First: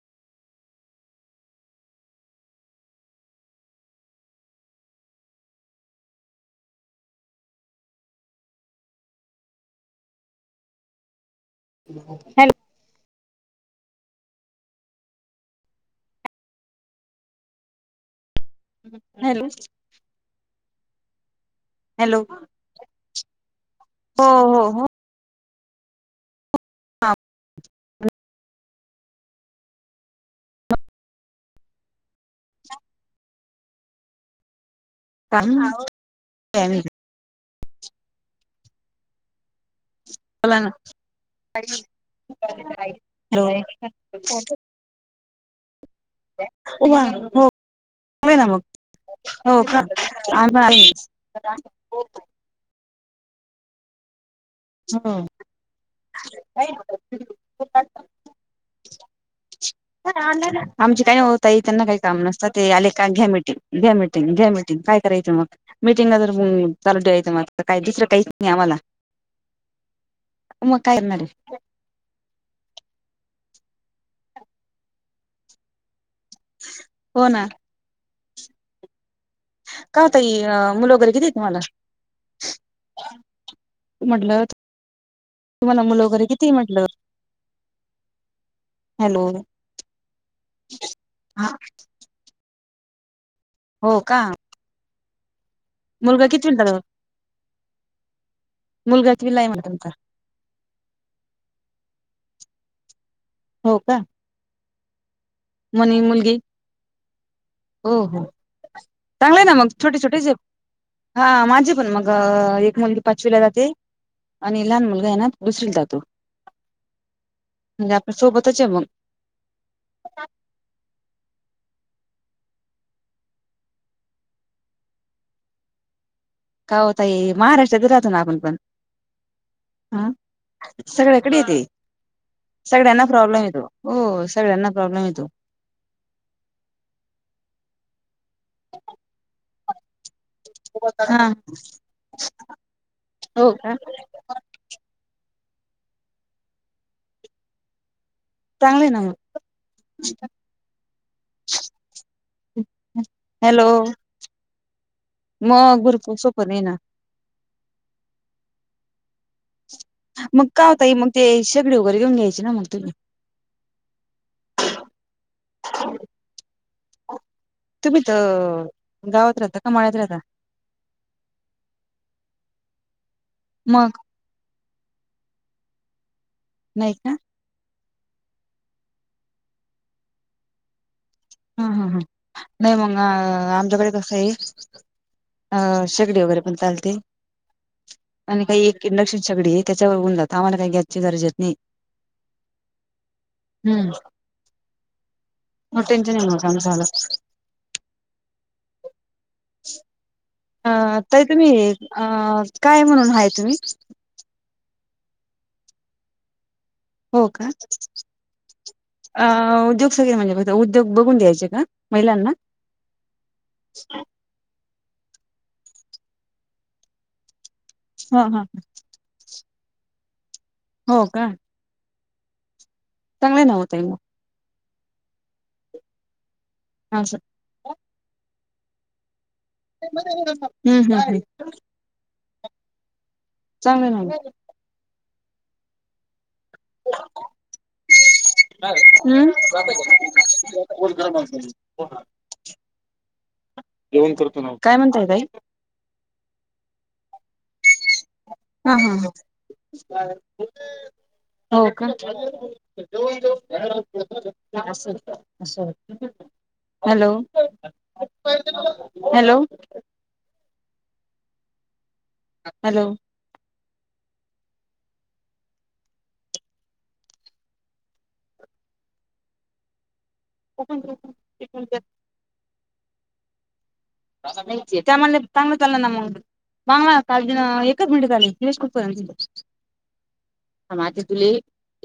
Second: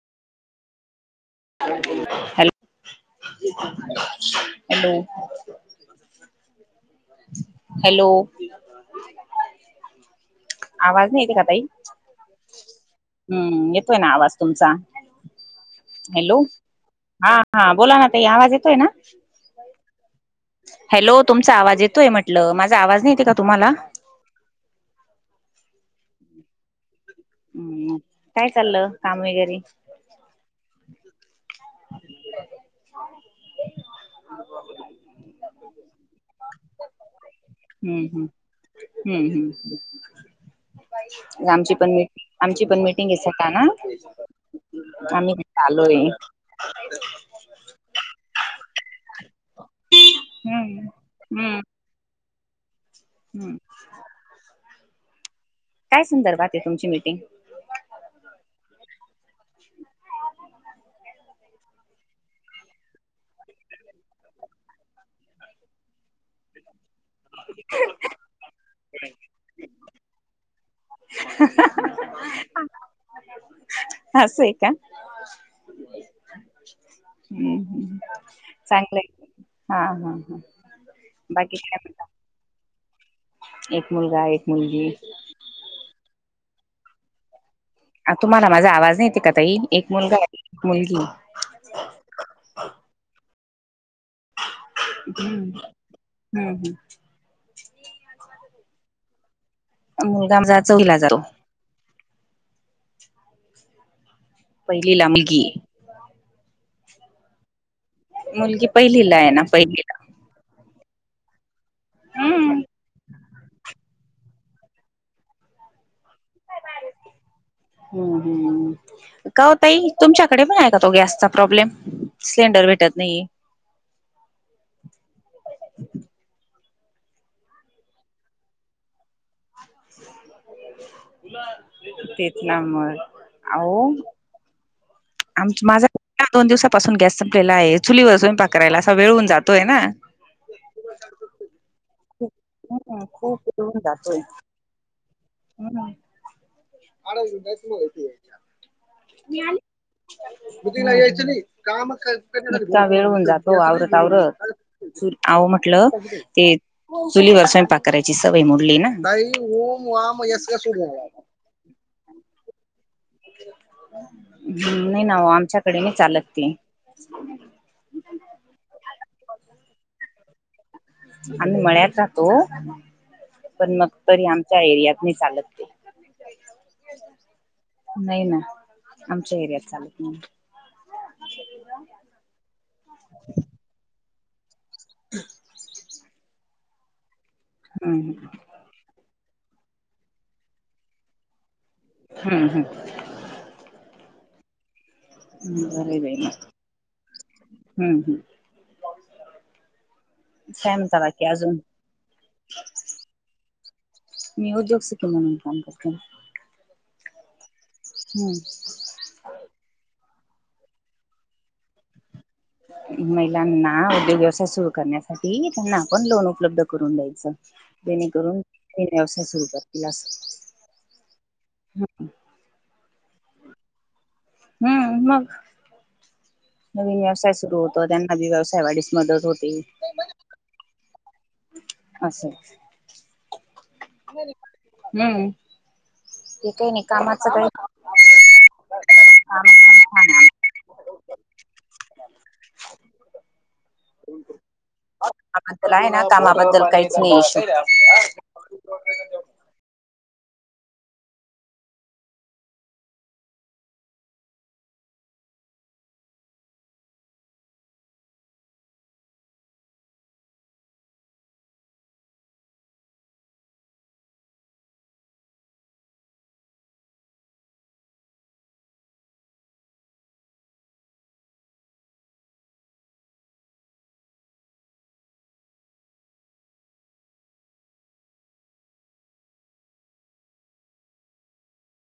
[inaudible] Hello [inaudible] hello आवाज नाही येते का ताई? [inaudible] हॅलो. हंअं, येतोय ना आवाज तुमचा. हॅलो, हा हा बोला ना ताई आवाज ये हॅलो. हॅलो तुमचा आवाज येतोय हॅलो म्हटलं. माझा आवाज नाही येत का तुम्हाला? हो हो हो. हम्म काय चाललं काम वगैरे? च. काही [unintelligible] हम्म हम्म हम्म बोला ना हम्म. आमची पण आमची पण ये मिटिंग ये हॅलो सका ना आम्ही इथं आलोय. [unintelligible] अ वा हो नाय ना मग हो का हम्म हम्म [inaudible] [unintelligible] हम्म. हो. काय संदर्भात आहे तुमची मिटिंग? [inaudible] आमची काय हो ताई त्यांना काही काम नसत ते आले का घ्या मीटिंग घ्या मीटि टिंग घ्या मीटिंग काय करायचं मग मीटिंगला ज [unintelligible] चालत जायचं मग काय दुसरं काहीच नाही आम्हाला. म काय रणार हे? असंय का? [inaudible] हम्म चांगलय. काय ओ ताई मुलं वगैरे किती ये तुम्हाला? काय म्हणता एक मुलगा, एक म्हटलं मुलगी. तुम्हाला मुलं वगैरे किती ये म्हटलं? अ तुम्हाला माझा आवाज नाहीे येत हॅलो का ताई? एक मुलगा ये एक मुलगी. हा. हो का. हम्म. मुलगा कितवीला? हम्म [unintelligible] मुलगा कितवीला आहे म्हटलं तुमचा? मुलगा आमचा चौहीला जातो. हो का. पहिलीला मुलगी. मनी मुलगी. हो हो मुलगी पहिलीला आहे चांगलंय ना मग पहिलीला छोटे छोटेच ये हा माझी पण मग हम्म एक मुलगी पाचवीला जाते. आणि लहान मुलगा आहे ना दुसरीला जातो म्हणजे आपल्या हम्म सोबतच ये हम्म मग. का ओ ताई तुमच्याकडे पण आहे का तो गॅसचा प्रॉब्लेम? सिलेंडर भेटत नाहीये. का ओ ताई महाराष्ट्रात राहतो ना आपण पण. हम्म सगळ्याकडे ये ते तेच ना मग सगळ्यांना प्रॉब्लेम आहे तो हो. सगळ्यांना प्रॉब्लेम ये तो. आमचा माझा दोन दिवसापासून गॅस संपलेला आहे चुलीवर स्वयंपाक करायला असा वेळ होऊन जातोय ना. हा. हम्म खुप हो [unintelligible] का येऊन जातोयं. [unintelligible] [inaudible] चांगलंय ना मग. नुसता वेळून जातो हॅलो आवरतं आवरतं. [inaudible] अहो मग म्हटलं भरपूर सोपं ते. नाही ना चुलीवर स्वयंपाक करायची सवय मोडली ना, बाई ओ मा यस मग काय सुरु होता झाला मग आता. ते शेगडी वगैरे घेऊ घ्यायची ना मग तुम्ही? हम्म नाही ना आमच्याकडे नाही चालत ती. हम्म तुम्ही तर गावात राहता का माळ्यात राहता? आम्ही मळ्यात राहतो पण मग तरी आमच्या एरियात नाही चालत ते. नाही का? नाही ना आमच्या एरियात चालत नाही. हम ह ह नाही मग आमच्याकडे कसं आहे. अ शेगडी वगैरे पण चालते हम्म आणि काही इंडक्शन शेगडी हे त्याच्यावर होऊन जात, आम्हाला काही गॅस घ्यायची गरजेत नाही. हम्म हम. हम्म, हम् मग बरं बाई टेन्शन नाही मग आमचं हम्म हम्म, अ काय म्हणता ताई बाकी तुम्ही अजून? अ काय म्हणून आहेय तुम्ही? मी उद्योगसती म्हणून काम करते. हो का? हम्म, अ उद्योगसती म्हणजे फक्त उद्योग बघून दयाचे का? महिलांना. महिलांना उद्योग व्यवसाय [unintelligible] करण्यासाठी त्यांना आपण लोन उपलब्ध करून दयचं ह जेणेकरून. ह व्यवसाय सुरु करतील असं. हो का? हम्म, चांगलं हो ताई मग. हम्म, मग. नवीन असं व्यवसाय सुरू होतो त्यांनी व्यवसाय वाढीस मदत होती. [unintelligible] हम्म हम् ह्. असं हे. चांगलं ना मग हम्म, ते काही नाही कामाचं काही. [inaudible] [inaudible] काय म्हणता ताई? आपलं आहे ना कामाबद्दल काहीच नाही विषय. हा हा हा हो का? असं. [inaudible] हॅलो! हॅलो! हॅलो! [unintelligible] कोकण. [inaudible] त्या मनानं चांगलं चाल ना मग. बांगला काल एकच मिनिटत आलेश [inaudible] [unintelligible] तुले